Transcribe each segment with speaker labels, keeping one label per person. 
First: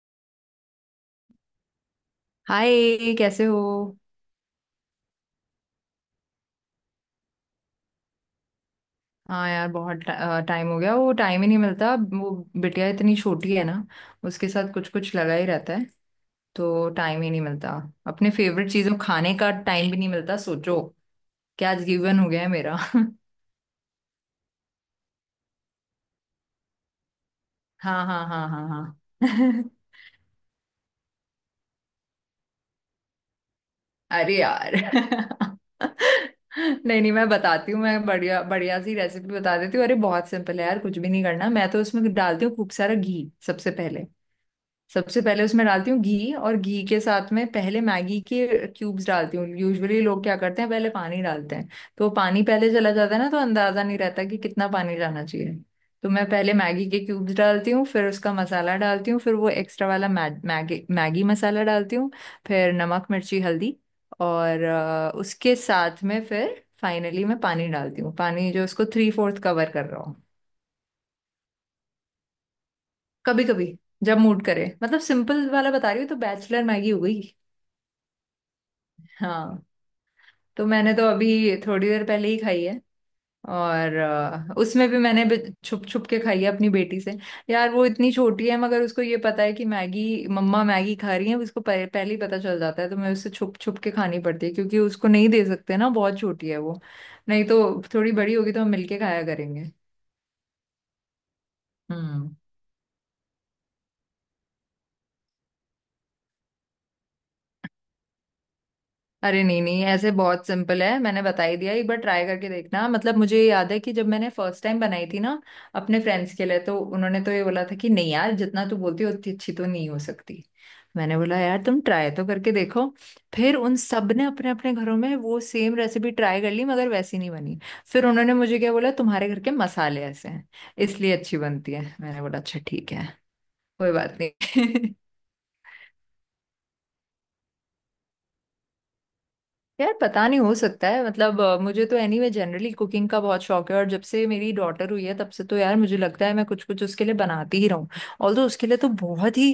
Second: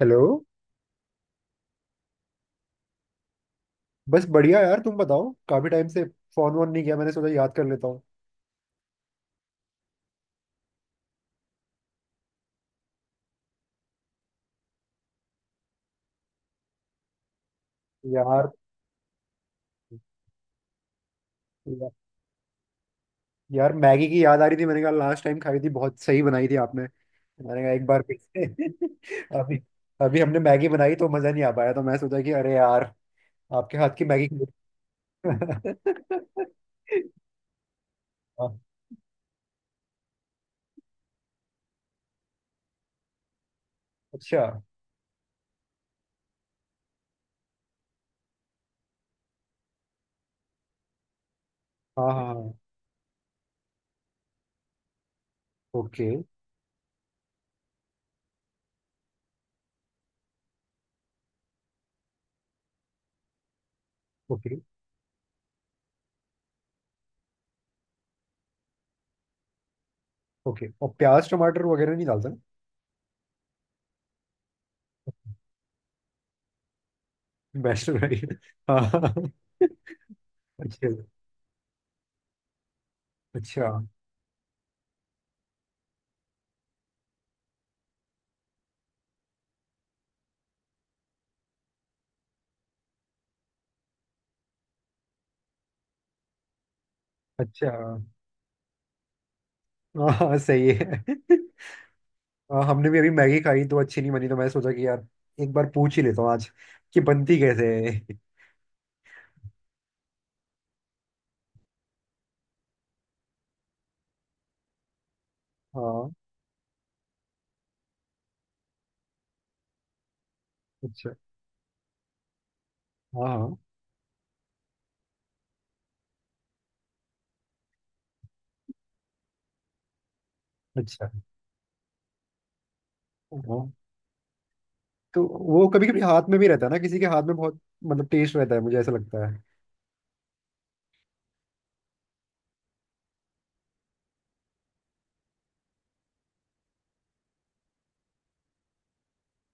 Speaker 1: Hello.
Speaker 2: Hi, कैसे हो।
Speaker 1: बस बढ़िया यार, तुम बताओ। काफी टाइम से फोन वोन नहीं किया, मैंने सोचा याद कर लेता हूँ
Speaker 2: हाँ यार बहुत टाइम हो गया। वो टाइम ही नहीं मिलता। वो बिटिया इतनी छोटी है ना, उसके साथ कुछ कुछ लगा ही रहता है, तो टाइम ही नहीं मिलता। अपने
Speaker 1: यार।
Speaker 2: फेवरेट चीजों खाने का टाइम भी नहीं मिलता, सोचो क्या
Speaker 1: या,
Speaker 2: जीवन हो गया है मेरा।
Speaker 1: यार, मैगी की याद आ रही थी। मैंने कहा लास्ट टाइम खाई थी, बहुत सही बनाई थी आपने। मैंने कहा एक बार
Speaker 2: हाँ
Speaker 1: फिर
Speaker 2: हाँ
Speaker 1: से।
Speaker 2: हाँ हाँ
Speaker 1: अभी
Speaker 2: हाँ।
Speaker 1: अभी हमने मैगी बनाई तो मजा नहीं आ पाया, तो मैं सोचा कि अरे यार, आपके हाथ की मैगी
Speaker 2: अरे यार।
Speaker 1: खा-।
Speaker 2: नहीं नहीं, मैं बताती हूँ। मैं बढ़िया
Speaker 1: हाँ,
Speaker 2: बढ़िया सी रेसिपी बता देती हूँ। अरे बहुत सिंपल है यार, कुछ भी नहीं करना। मैं तो उसमें डालती हूँ खूब सारा घी सबसे पहले।
Speaker 1: अच्छा।
Speaker 2: सबसे पहले उसमें डालती हूँ घी, और घी के साथ में पहले मैगी के क्यूब्स डालती हूँ। यूजुअली लोग क्या करते हैं, पहले पानी डालते हैं, तो वो
Speaker 1: हाँ हाँ
Speaker 2: पानी
Speaker 1: हाँ।
Speaker 2: पहले चला जाता है ना, तो अंदाजा नहीं रहता कि कितना पानी डालना चाहिए। तो
Speaker 1: ओके।
Speaker 2: मैं पहले मैगी के क्यूब्स डालती हूँ, फिर उसका मसाला डालती हूँ, फिर वो एक्स्ट्रा वाला मैगी मसाला डालती हूँ। फिर नमक मिर्ची हल्दी
Speaker 1: ओके।
Speaker 2: और उसके साथ में फिर फाइनली मैं पानी डालती हूँ, पानी जो उसको थ्री फोर्थ कवर कर रहा हूँ।
Speaker 1: ओके, और प्याज टमाटर वगैरह नहीं डालता ना।
Speaker 2: कभी कभी जब मूड करे, मतलब सिंपल वाला बता रही हूँ तो बैचलर मैगी हो गई।
Speaker 1: वैष्णव। हाँ।
Speaker 2: हाँ तो
Speaker 1: अच्छा।
Speaker 2: मैंने तो अभी थोड़ी देर पहले ही खाई है।
Speaker 1: अच्छा।
Speaker 2: और उसमें भी मैंने छुप छुप के खाई है अपनी बेटी से। यार वो इतनी छोटी है मगर उसको ये पता है कि मैगी, मम्मा मैगी खा रही है। उसको पहले ही पता चल जाता है, तो मैं उससे छुप छुप के खानी पड़ती है, क्योंकि उसको नहीं दे सकते ना, बहुत छोटी है वो। नहीं तो
Speaker 1: अच्छा।
Speaker 2: थोड़ी बड़ी होगी तो हम मिलके खाया करेंगे।
Speaker 1: हाँ सही है।
Speaker 2: हम्म।
Speaker 1: हाँ, हमने भी अभी मैगी खाई तो अच्छी नहीं बनी, तो मैं सोचा कि यार एक बार पूछ ही लेता हूँ आज कि बनती कैसे है।
Speaker 2: अरे नहीं नहीं, ऐसे बहुत सिंपल है, मैंने बता ही दिया। एक बार ट्राई करके देखना। मतलब मुझे ये याद है कि जब मैंने फर्स्ट टाइम बनाई थी ना अपने
Speaker 1: हाँ।
Speaker 2: फ्रेंड्स के लिए, तो उन्होंने तो ये बोला था कि नहीं यार, जितना तू बोलती है उतनी अच्छी तो नहीं हो सकती।
Speaker 1: अच्छा।
Speaker 2: मैंने बोला यार तुम ट्राई तो करके देखो।
Speaker 1: हाँ
Speaker 2: फिर
Speaker 1: हाँ।
Speaker 2: उन सब ने अपने अपने घरों में वो सेम रेसिपी ट्राई कर ली, मगर वैसी नहीं बनी। फिर उन्होंने मुझे क्या बोला, तुम्हारे घर के मसाले ऐसे हैं
Speaker 1: अच्छा।
Speaker 2: इसलिए अच्छी बनती है। मैंने बोला अच्छा ठीक है,
Speaker 1: हाँ।
Speaker 2: कोई बात नहीं।
Speaker 1: तो वो कभी कभी हाथ में भी रहता है ना, किसी के हाथ में बहुत मतलब टेस्ट रहता है, मुझे ऐसा लगता है।
Speaker 2: यार पता नहीं, हो सकता है। मतलब मुझे तो एनीवे जनरली कुकिंग का बहुत शौक है, और जब से मेरी डॉटर हुई है तब से तो यार मुझे लगता है मैं कुछ कुछ उसके लिए बनाती ही रहूं। ऑल, तो उसके लिए तो बहुत ही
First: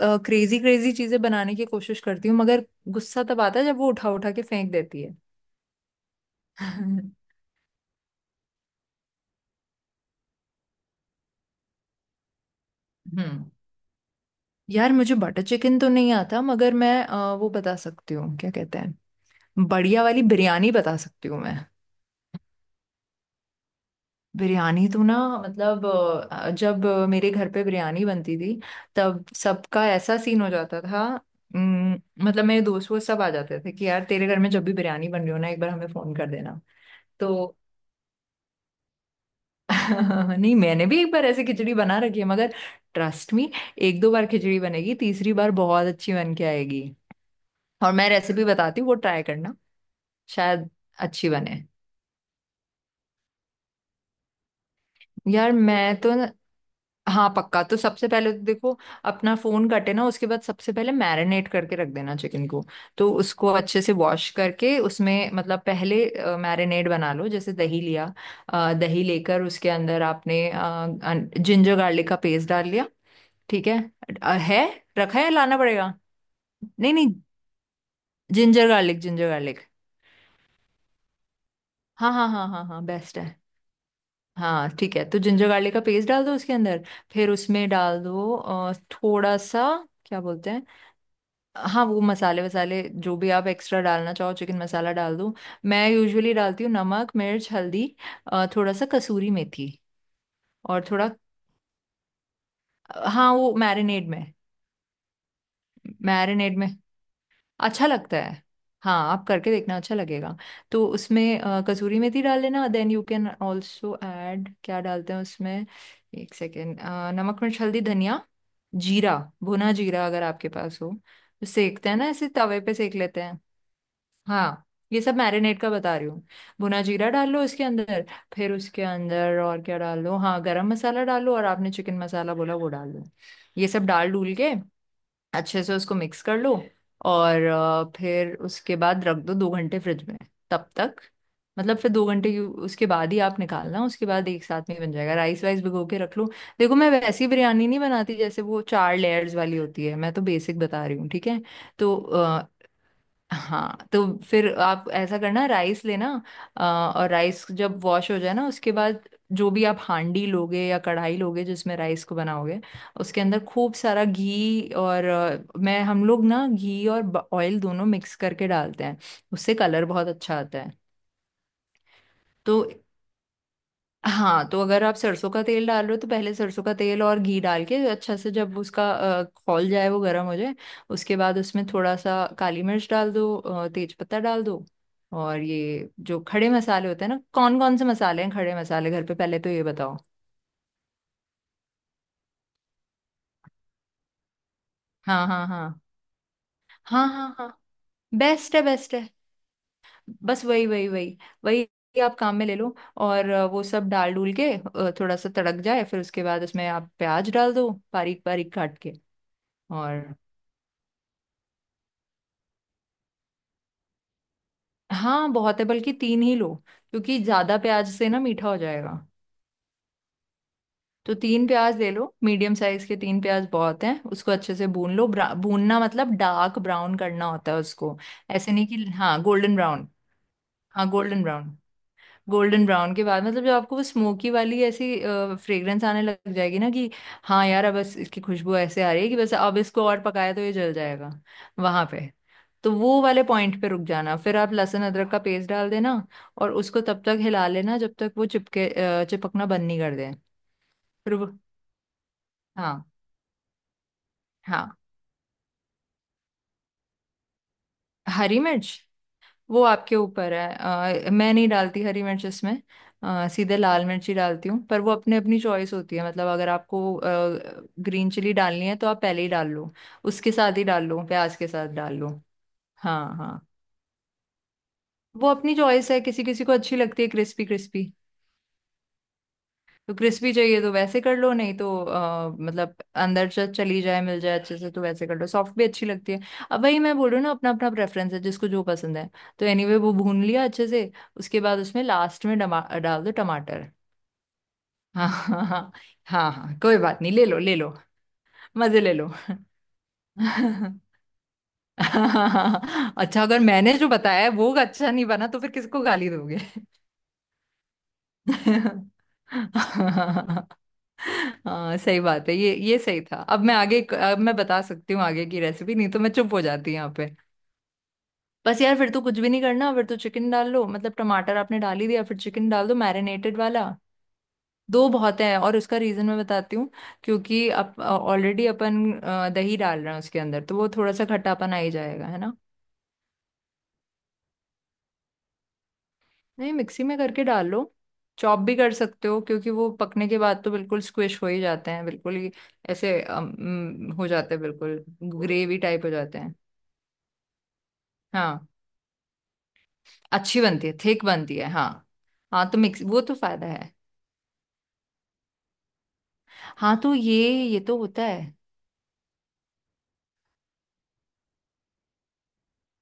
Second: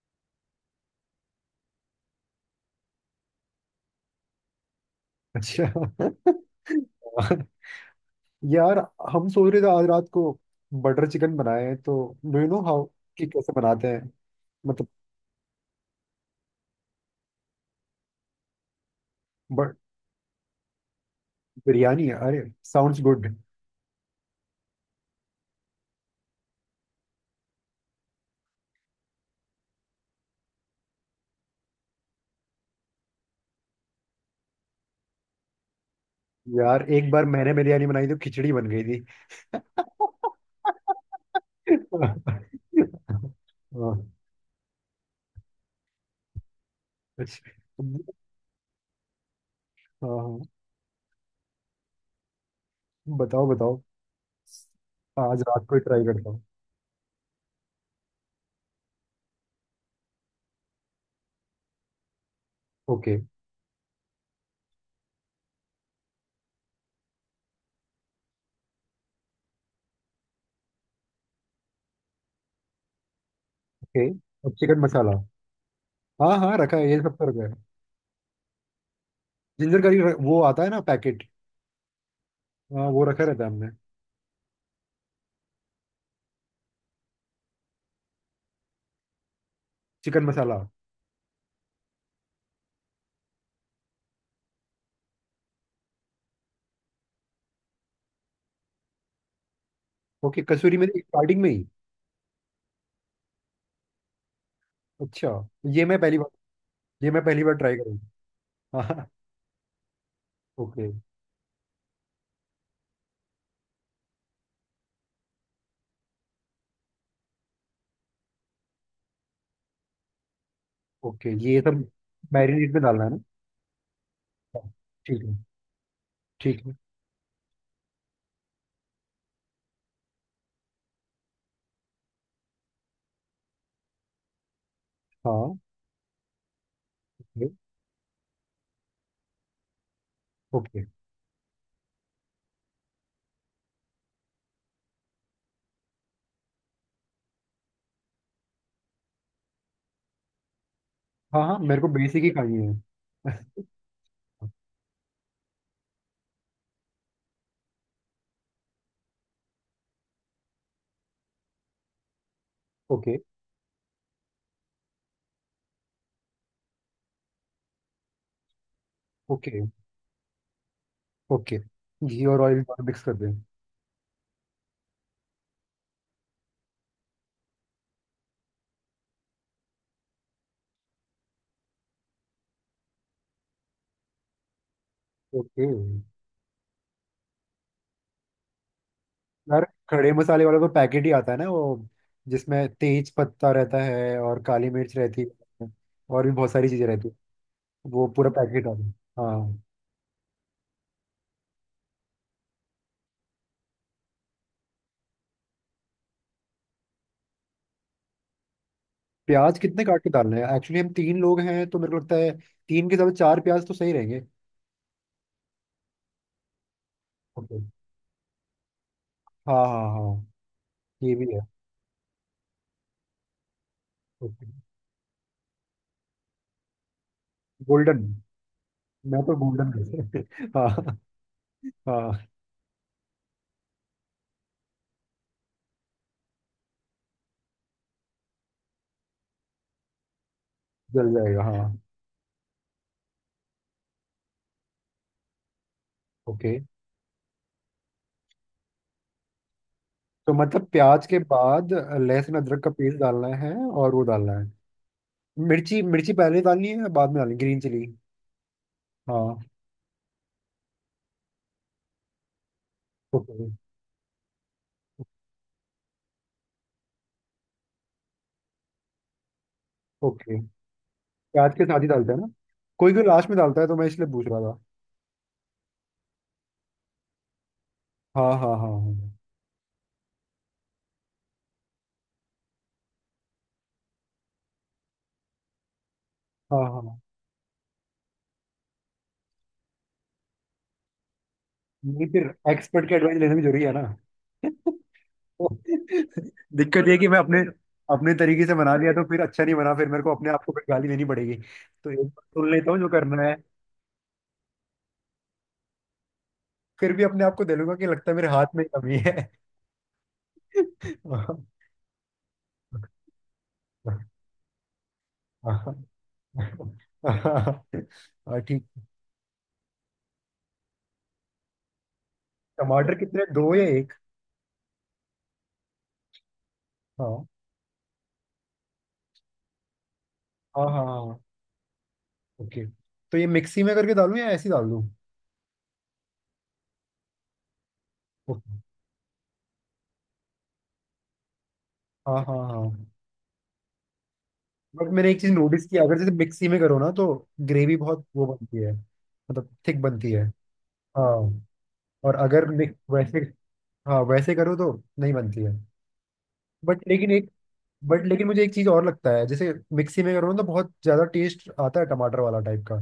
Speaker 2: क्रेजी क्रेजी चीजें बनाने की कोशिश करती हूँ, मगर गुस्सा तब आता है जब वो उठा उठा के फेंक देती है।
Speaker 1: अच्छा।
Speaker 2: हम्म।
Speaker 1: यार, हम सोच रहे थे आज रात को बटर चिकन बनाए तो डू यू नो हाउ कि कैसे बनाते हैं मतलब।
Speaker 2: यार मुझे बटर चिकन तो नहीं आता, मगर मैं वो बता सकती हूँ, क्या कहते हैं,
Speaker 1: बट
Speaker 2: बढ़िया वाली बिरयानी बता सकती हूँ मैं।
Speaker 1: बिरयानी, अरे साउंड्स गुड।
Speaker 2: बिरयानी तो ना मतलब जब मेरे घर पे बिरयानी बनती थी तब सबका ऐसा सीन हो जाता था। उम, मतलब मेरे दोस्त, वो सब आ जाते थे कि यार तेरे घर में जब भी बिरयानी बन रही हो ना, एक बार हमें फोन कर देना।
Speaker 1: यार एक बार
Speaker 2: तो
Speaker 1: मैंने बिरयानी बनाई तो खिचड़ी बन गई थी। हाँ,
Speaker 2: नहीं, मैंने भी एक बार ऐसे खिचड़ी बना रखी है मगर, ट्रस्ट मी, एक दो बार खिचड़ी बनेगी, तीसरी बार बहुत अच्छी बन के आएगी।
Speaker 1: अच्छा।
Speaker 2: और मैं रेसिपी बताती हूँ, वो ट्राई करना।
Speaker 1: हाँ हाँ,
Speaker 2: शायद अच्छी बने।
Speaker 1: बताओ बताओ। आज
Speaker 2: यार
Speaker 1: रात को ही
Speaker 2: मैं
Speaker 1: ट्राई
Speaker 2: तो
Speaker 1: करता
Speaker 2: न...
Speaker 1: हूँ।
Speaker 2: हाँ पक्का। तो सबसे पहले तो देखो, अपना फोन कटे ना उसके बाद सबसे पहले मैरिनेट करके रख देना चिकन को। तो
Speaker 1: ओके।
Speaker 2: उसको अच्छे से वॉश करके उसमें, मतलब पहले मैरिनेट बना लो, जैसे दही लिया, दही लेकर उसके अंदर आपने जिंजर गार्लिक का पेस्ट डाल लिया। ठीक है।
Speaker 1: ओके। अब
Speaker 2: है,
Speaker 1: चिकन मसाला।
Speaker 2: रखा है, लाना पड़ेगा।
Speaker 1: हाँ हाँ, रखा है,
Speaker 2: नहीं
Speaker 1: ये
Speaker 2: नहीं,
Speaker 1: सब तो रखा है।
Speaker 2: Ginger garlic, ginger garlic.
Speaker 1: Ginger करी वो आता है ना पैकेट।
Speaker 2: हाँ हाँ हाँ हाँ हाँ,
Speaker 1: हाँ वो
Speaker 2: बेस्ट
Speaker 1: रखा
Speaker 2: है।
Speaker 1: रहता है हमने।
Speaker 2: हाँ ठीक है, तो जिंजर गार्लिक का पेस्ट डाल दो उसके अंदर, फिर उसमें डाल दो थोड़ा सा, क्या
Speaker 1: चिकन
Speaker 2: बोलते
Speaker 1: मसाला।
Speaker 2: हैं, हाँ वो मसाले वसाले जो भी आप एक्स्ट्रा डालना चाहो, चिकन मसाला डाल दो। मैं यूजुअली डालती हूँ नमक मिर्च हल्दी, थोड़ा सा कसूरी मेथी
Speaker 1: ओके, कसूरी
Speaker 2: और
Speaker 1: मेथी
Speaker 2: थोड़ा।
Speaker 1: स्टार्टिंग में ही।
Speaker 2: हाँ, वो मैरिनेड में,
Speaker 1: अच्छा, ये मैं पहली बार
Speaker 2: मैरिनेड में।
Speaker 1: ये मैं पहली बार ट्राई
Speaker 2: अच्छा लगता
Speaker 1: करूँगा।
Speaker 2: है। हाँ
Speaker 1: हाँ।
Speaker 2: आप करके देखना, अच्छा लगेगा। तो
Speaker 1: ओके।
Speaker 2: उसमें कसूरी मेथी डाल लेना। Then you can also add, क्या डालते हैं उसमें, एक सेकेंड, नमक मिर्च हल्दी धनिया जीरा, भुना जीरा अगर आपके पास हो
Speaker 1: ओके
Speaker 2: तो।
Speaker 1: ये सब।
Speaker 2: सेकते हैं ना ऐसे तवे
Speaker 1: मैरिनेट
Speaker 2: पे
Speaker 1: में
Speaker 2: सेक
Speaker 1: डालना है ना।
Speaker 2: लेते हैं। हाँ,
Speaker 1: हाँ,
Speaker 2: ये सब
Speaker 1: ठीक है।
Speaker 2: मैरिनेट का बता रही हूँ।
Speaker 1: ठीक है।
Speaker 2: भुना जीरा डाल लो इसके अंदर। फिर उसके अंदर और क्या डाल लो, हाँ गरम मसाला डाल लो और आपने चिकन मसाला बोला वो डाल लो। ये सब डाल डूल के
Speaker 1: हाँ।
Speaker 2: अच्छे से उसको मिक्स कर लो और
Speaker 1: ओके।
Speaker 2: फिर उसके बाद रख दो दो घंटे फ्रिज में। तब
Speaker 1: ओके।
Speaker 2: तक मतलब, फिर दो घंटे की उसके बाद ही आप निकालना, उसके बाद एक साथ में ही बन जाएगा। राइस वाइस भिगो के रख लो। देखो मैं वैसी बिरयानी नहीं बनाती जैसे वो चार लेयर्स वाली होती है। मैं तो बेसिक बता रही हूँ, ठीक है।
Speaker 1: हाँ हाँ, मेरे को
Speaker 2: तो
Speaker 1: बेसिक ही खानी है।
Speaker 2: हाँ, तो फिर आप ऐसा करना, राइस लेना, और राइस जब वॉश हो जाए ना उसके बाद, जो भी आप हांडी लोगे या कढ़ाई लोगे जिसमें राइस को बनाओगे,
Speaker 1: ओके।
Speaker 2: उसके अंदर खूब सारा घी और मैं, हम लोग ना घी और ऑयल दोनों मिक्स करके डालते हैं। उससे
Speaker 1: ओके।
Speaker 2: कलर बहुत अच्छा आता है।
Speaker 1: ओके, घी और
Speaker 2: तो
Speaker 1: ऑयल दोनों मिक्स कर दें।
Speaker 2: हाँ, तो अगर आप सरसों का तेल डाल रहे हो तो पहले सरसों का तेल और घी डाल के, अच्छा से जब उसका खौल जाए, वो गर्म हो जाए, उसके बाद उसमें थोड़ा सा काली मिर्च डाल दो, तेज पत्ता डाल दो। और
Speaker 1: ओके।
Speaker 2: ये जो खड़े मसाले होते हैं ना, कौन कौन से मसाले हैं खड़े मसाले घर पे, पहले तो ये
Speaker 1: यार,
Speaker 2: बताओ।
Speaker 1: खड़े मसाले वाला तो पैकेट ही आता है ना वो, जिसमें तेज पत्ता रहता है और काली मिर्च रहती
Speaker 2: हाँ हाँ
Speaker 1: है,
Speaker 2: हाँ
Speaker 1: और भी बहुत सारी चीजें
Speaker 2: हाँ
Speaker 1: रहती है।
Speaker 2: हाँ हाँ,
Speaker 1: वो पूरा
Speaker 2: बेस्ट है
Speaker 1: पैकेट आता है।
Speaker 2: बेस्ट है।
Speaker 1: हाँ।
Speaker 2: बस वही वही वही वही आप काम में ले लो, और वो सब डाल डूल के थोड़ा सा तड़क जाए, फिर उसके बाद उसमें आप प्याज डाल दो बारीक बारीक काट के।
Speaker 1: प्याज कितने काट के
Speaker 2: और
Speaker 1: डालने हैं? एक्चुअली हम तीन लोग हैं तो मेरे को लगता है तीन के साथ चार प्याज तो सही रहेंगे।
Speaker 2: हाँ बहुत है, बल्कि तीन ही लो, क्योंकि ज्यादा
Speaker 1: ओके।
Speaker 2: प्याज से ना मीठा हो जाएगा।
Speaker 1: हाँ हाँ हाँ।
Speaker 2: तो
Speaker 1: ये भी है।
Speaker 2: तीन प्याज ले लो, मीडियम साइज के तीन प्याज बहुत हैं। उसको
Speaker 1: ओके।
Speaker 2: अच्छे से भून लो। भूनना मतलब डार्क ब्राउन करना होता है उसको,
Speaker 1: गोल्डन,
Speaker 2: ऐसे नहीं कि हाँ
Speaker 1: मैं तो
Speaker 2: गोल्डन ब्राउन।
Speaker 1: गोल्डन।
Speaker 2: हाँ
Speaker 1: हाँ।
Speaker 2: Golden brown.
Speaker 1: हाँ
Speaker 2: गोल्डन ब्राउन के बाद मतलब जब आपको वो स्मोकी वाली ऐसी फ्रेग्रेंस आने लग जाएगी ना कि हाँ यार, अब बस इसकी खुशबू ऐसे आ रही है कि बस, अब इसको और पकाया तो ये जल जाएगा,
Speaker 1: जल जाएगा। हाँ।
Speaker 2: वहां पे, तो वो वाले पॉइंट पे रुक जाना। फिर आप लहसुन अदरक का पेस्ट डाल देना, और
Speaker 1: ओके।
Speaker 2: उसको तब तक हिला लेना जब तक वो चिपकना बंद नहीं कर दे।
Speaker 1: तो मतलब प्याज
Speaker 2: फिर
Speaker 1: के
Speaker 2: वो,
Speaker 1: बाद लहसुन अदरक का
Speaker 2: हाँ
Speaker 1: पेस्ट डालना है, और वो डालना है
Speaker 2: हाँ।
Speaker 1: मिर्ची। मिर्ची पहले डालनी है या बाद में डालनी, ग्रीन चिली?
Speaker 2: हरी मिर्च
Speaker 1: हाँ।
Speaker 2: वो आपके ऊपर है। मैं नहीं डालती हरी मिर्च इसमें,
Speaker 1: ओके।
Speaker 2: सीधे लाल मिर्च ही डालती हूँ, पर वो अपने, अपनी चॉइस होती है। मतलब अगर आपको ग्रीन चिली डालनी है तो आप पहले ही डाल लो, उसके
Speaker 1: ओके,
Speaker 2: साथ ही डाल लो, प्याज के
Speaker 1: प्याज के
Speaker 2: साथ
Speaker 1: साथ ही
Speaker 2: डाल लो।
Speaker 1: डालते हैं ना? कोई कोई
Speaker 2: हाँ
Speaker 1: लास्ट में
Speaker 2: हाँ,
Speaker 1: डालता है, तो मैं इसलिए पूछ रहा था।
Speaker 2: वो अपनी चॉइस है, किसी किसी को अच्छी लगती है क्रिस्पी क्रिस्पी।
Speaker 1: हाँ हाँ हाँ हाँ।
Speaker 2: तो क्रिस्पी चाहिए तो वैसे कर लो, नहीं तो मतलब अंदर से चली जाए, मिल जाए अच्छे से, तो वैसे कर लो, सॉफ्ट भी अच्छी लगती है।
Speaker 1: हाँ
Speaker 2: अब वही मैं
Speaker 1: हाँ।
Speaker 2: बोल रही हूँ ना, अपना अपना प्रेफरेंस है, जिसको जो पसंद है। तो एनीवे वो भून लिया अच्छे से, उसके बाद उसमें
Speaker 1: नहीं, फिर
Speaker 2: लास्ट में डमा
Speaker 1: एक्सपर्ट की
Speaker 2: डाल दो
Speaker 1: एडवाइस लेना भी जरूरी
Speaker 2: टमाटर।
Speaker 1: है ना।
Speaker 2: हाँ हाँ हाँ हाँ हाँ, कोई
Speaker 1: दिक्कत ये है
Speaker 2: बात
Speaker 1: कि
Speaker 2: नहीं,
Speaker 1: मैं
Speaker 2: ले लो
Speaker 1: अपने
Speaker 2: ले लो।
Speaker 1: अपने तरीके से बना
Speaker 2: मजे
Speaker 1: लिया
Speaker 2: ले
Speaker 1: तो
Speaker 2: लो।
Speaker 1: फिर अच्छा नहीं बना, फिर मेरे को अपने आप को फिर गाली देनी पड़ेगी। तो एक बार सुन लेता हूँ जो करना
Speaker 2: अच्छा,
Speaker 1: है,
Speaker 2: अगर मैंने जो बताया है वो अच्छा नहीं बना तो फिर किसको गाली दोगे।
Speaker 1: फिर भी अपने आप को दे लूंगा कि लगता है मेरे हाथ में कमी है। हाँ।
Speaker 2: हाँ सही बात है, ये सही था। अब मैं आगे, अब मैं बता सकती हूँ आगे की रेसिपी, नहीं तो मैं चुप हो जाती यहाँ पे। बस
Speaker 1: ठीक।
Speaker 2: यार फिर तो कुछ भी नहीं करना, फिर तो चिकन डाल लो। मतलब टमाटर आपने डाल ही दिया, फिर चिकन डाल दो
Speaker 1: टमाटर कितने,
Speaker 2: मैरिनेटेड
Speaker 1: दो या
Speaker 2: वाला।
Speaker 1: एक?
Speaker 2: दो बहुत है, और उसका रीजन मैं बताती हूँ,
Speaker 1: हाँ
Speaker 2: क्योंकि अब ऑलरेडी अपन दही डाल रहे हैं उसके अंदर, तो
Speaker 1: हाँ
Speaker 2: वो
Speaker 1: हाँ।
Speaker 2: थोड़ा सा
Speaker 1: हाँ।
Speaker 2: खट्टापन आ ही जाएगा, है ना।
Speaker 1: ओके। तो ये मिक्सी में करके डालूं या ऐसे ही डाल दूं?
Speaker 2: नहीं, मिक्सी में करके डाल लो, चॉप भी
Speaker 1: ओके।
Speaker 2: कर सकते हो क्योंकि वो पकने के बाद तो बिल्कुल स्क्विश हो ही जाते हैं,
Speaker 1: हाँ
Speaker 2: बिल्कुल ही
Speaker 1: हाँ हाँ।
Speaker 2: ऐसे अम, अम, हो जाते हैं बिल्कुल,
Speaker 1: बट मैंने एक चीज
Speaker 2: ग्रेवी
Speaker 1: नोटिस की,
Speaker 2: टाइप हो
Speaker 1: अगर जैसे
Speaker 2: जाते हैं।
Speaker 1: मिक्सी में करो ना तो ग्रेवी बहुत वो
Speaker 2: हाँ
Speaker 1: बनती है, मतलब थिक बनती है।
Speaker 2: अच्छी बनती है, थिक
Speaker 1: हाँ।
Speaker 2: बनती है, हाँ।
Speaker 1: और अगर
Speaker 2: हाँ तो मिक्स, वो तो
Speaker 1: वैसे।
Speaker 2: फायदा है।
Speaker 1: हाँ वैसे करो तो नहीं बनती है।
Speaker 2: हाँ
Speaker 1: बट
Speaker 2: तो
Speaker 1: लेकिन एक
Speaker 2: ये तो होता
Speaker 1: बट लेकिन
Speaker 2: है।
Speaker 1: मुझे एक चीज और लगता है, जैसे मिक्सी में करो ना तो बहुत ज्यादा टेस्ट आता है टमाटर वाला टाइप का।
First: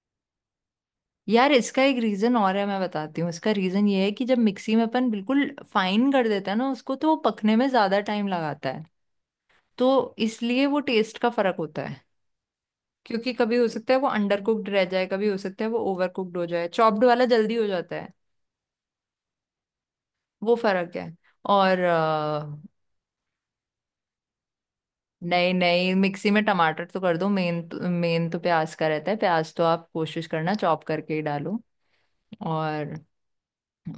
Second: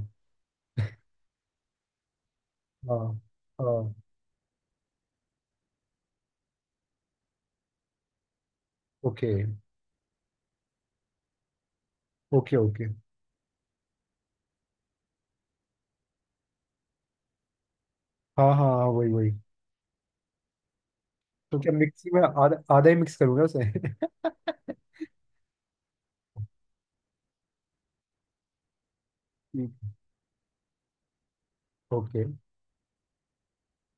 Speaker 2: यार इसका एक रीजन और है, मैं
Speaker 1: हाँ
Speaker 2: बताती हूँ। इसका रीजन
Speaker 1: हाँ।
Speaker 2: ये है कि जब मिक्सी में अपन बिल्कुल फाइन कर देते हैं ना उसको, तो वो पकने में ज्यादा टाइम लगाता है।
Speaker 1: ओके।
Speaker 2: तो इसलिए वो टेस्ट का फर्क होता है,
Speaker 1: ओके। ओके।
Speaker 2: क्योंकि कभी हो सकता है वो अंडर कुक्ड रह जाए, कभी हो सकता है वो ओवर कुक्ड हो जाए। चॉप्ड वाला जल्दी हो जाता है,
Speaker 1: हाँ हाँ हाँ, वही वही।
Speaker 2: वो फर्क है।
Speaker 1: तो क्या
Speaker 2: और
Speaker 1: मिक्सी में आधा आधा ही मिक्स करूंगा उसे?
Speaker 2: नहीं नहीं, मिक्सी में टमाटर तो कर दो। मेन, मेन तो प्याज का रहता है, प्याज तो
Speaker 1: ठीक।
Speaker 2: आप कोशिश करना चॉप करके ही डालो।
Speaker 1: ओके।
Speaker 2: और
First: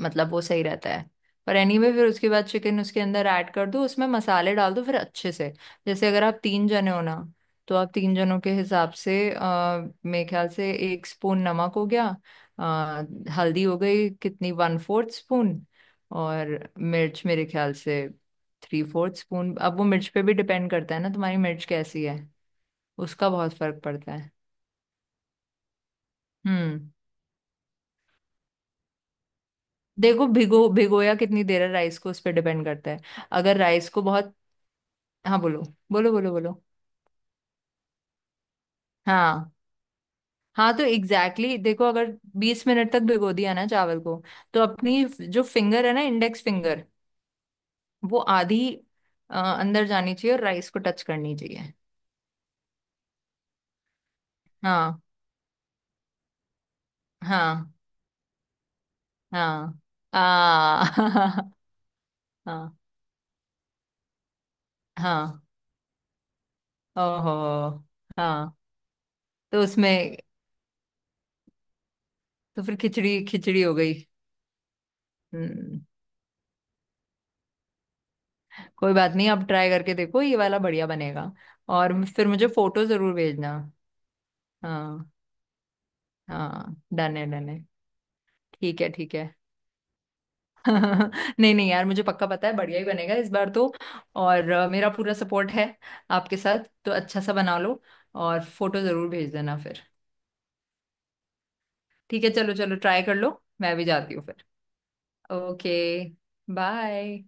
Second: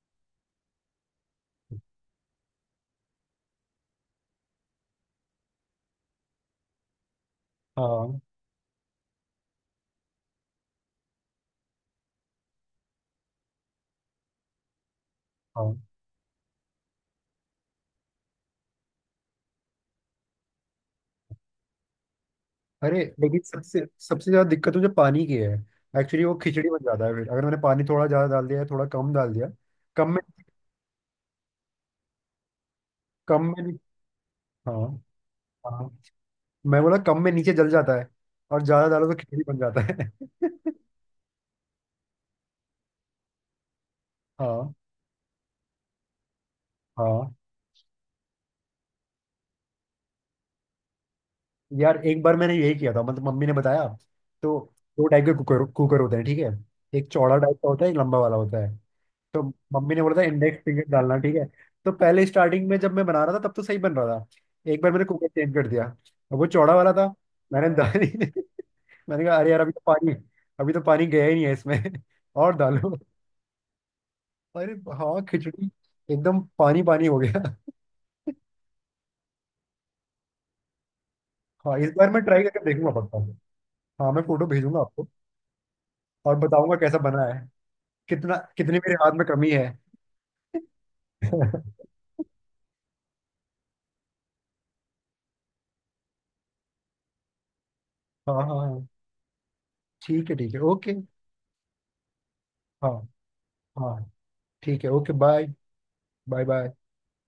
Speaker 2: मतलब वो सही रहता है। पर एनीवे, फिर उसके बाद चिकन उसके अंदर ऐड कर दो, उसमें मसाले डाल दो फिर अच्छे से। जैसे अगर आप तीन जने हो ना, तो आप तीन
Speaker 1: हाँ
Speaker 2: जनों के हिसाब से मेरे ख्याल से एक स्पून नमक हो गया, आ, हल्दी हो गई कितनी, वन फोर्थ स्पून,
Speaker 1: हाँ।
Speaker 2: और मिर्च मेरे ख्याल से थ्री फोर्थ स्पून। अब वो मिर्च पे भी डिपेंड करता है ना, तुम्हारी मिर्च कैसी है,
Speaker 1: अरे
Speaker 2: उसका
Speaker 1: लेकिन
Speaker 2: बहुत फर्क
Speaker 1: सबसे
Speaker 2: पड़ता
Speaker 1: सबसे
Speaker 2: है।
Speaker 1: ज्यादा दिक्कत मुझे पानी की है। एक्चुअली वो खिचड़ी बन
Speaker 2: हम्म।
Speaker 1: जाता है, फिर अगर मैंने पानी थोड़ा ज्यादा डाल दिया है, थोड़ा कम डाल दिया। कम में।
Speaker 2: देखो, भिगोया कितनी देर है राइस को, उस पर डिपेंड करता है।
Speaker 1: कम
Speaker 2: अगर
Speaker 1: में नहीं।
Speaker 2: राइस को बहुत,
Speaker 1: हाँ
Speaker 2: हाँ
Speaker 1: हाँ हाँ।
Speaker 2: बोलो बोलो।
Speaker 1: मैं बोला कम में नीचे जल जाता है, और ज्यादा डालो तो खिचड़ी
Speaker 2: हाँ
Speaker 1: बन जाता है।
Speaker 2: हाँ, तो एग्जैक्टली देखो, अगर 20 मिनट तक भिगो दिया ना चावल को, तो
Speaker 1: हाँ।
Speaker 2: अपनी जो फिंगर है ना, इंडेक्स फिंगर,
Speaker 1: हाँ
Speaker 2: वो आधी अंदर जानी चाहिए और राइस को टच करनी चाहिए।
Speaker 1: यार, एक बार मैंने यही किया था, मतलब मम्मी ने बताया तो
Speaker 2: हाँ
Speaker 1: दो टाइप के कुकर कुकर होते हैं, ठीक है? एक चौड़ा टाइप का
Speaker 2: हाँ
Speaker 1: होता है, एक लंबा वाला होता है। तो
Speaker 2: हाँ।
Speaker 1: मम्मी ने बोला था इंडेक्स फिंगर
Speaker 2: आ
Speaker 1: डालना, ठीक है? तो पहले स्टार्टिंग में
Speaker 2: हाँ
Speaker 1: जब मैं बना रहा था तब तो सही बन रहा था, एक बार मैंने कुकर
Speaker 2: हाँ।
Speaker 1: चेंज कर दिया, अब वो चौड़ा वाला था।
Speaker 2: ओहो।
Speaker 1: मैंने दाल ही नहीं-
Speaker 2: हाँ
Speaker 1: मैंने कहा अरे यार,
Speaker 2: तो उसमें,
Speaker 1: अभी तो पानी गया ही नहीं है इसमें। और
Speaker 2: तो फिर
Speaker 1: डालो।
Speaker 2: खिचड़ी खिचड़ी हो गई।
Speaker 1: अरे। हाँ खिचड़ी।
Speaker 2: हम्म।
Speaker 1: एकदम पानी पानी हो गया।
Speaker 2: कोई बात नहीं, अब ट्राई करके देखो, ये वाला बढ़िया बनेगा।
Speaker 1: हाँ इस
Speaker 2: और
Speaker 1: बार मैं
Speaker 2: फिर
Speaker 1: ट्राई
Speaker 2: मुझे
Speaker 1: करके
Speaker 2: फोटो
Speaker 1: देखूंगा
Speaker 2: जरूर
Speaker 1: पक्का।
Speaker 2: भेजना।
Speaker 1: हाँ मैं फोटो भेजूंगा आपको,
Speaker 2: हाँ
Speaker 1: और बताऊंगा
Speaker 2: हाँ,
Speaker 1: कैसा
Speaker 2: डन
Speaker 1: बना
Speaker 2: है
Speaker 1: है,
Speaker 2: डन है।
Speaker 1: कितना कितनी
Speaker 2: ठीक है
Speaker 1: मेरे
Speaker 2: ठीक
Speaker 1: हाथ में
Speaker 2: है।
Speaker 1: कमी है।
Speaker 2: नहीं नहीं
Speaker 1: हाँ
Speaker 2: यार, मुझे पक्का पता है बढ़िया ही बनेगा इस बार तो। और मेरा पूरा सपोर्ट है आपके साथ, तो अच्छा सा बना लो,
Speaker 1: हाँ
Speaker 2: और फोटो
Speaker 1: हाँ।
Speaker 2: जरूर भेज देना फिर।
Speaker 1: ठीक है ठीक है, ओके।
Speaker 2: ठीक है चलो चलो,
Speaker 1: हाँ
Speaker 2: ट्राई कर लो, मैं भी
Speaker 1: हाँ।
Speaker 2: जाती हूँ फिर।
Speaker 1: ठीक है, okay, bye.
Speaker 2: Okay,
Speaker 1: bye bye.
Speaker 2: Bye.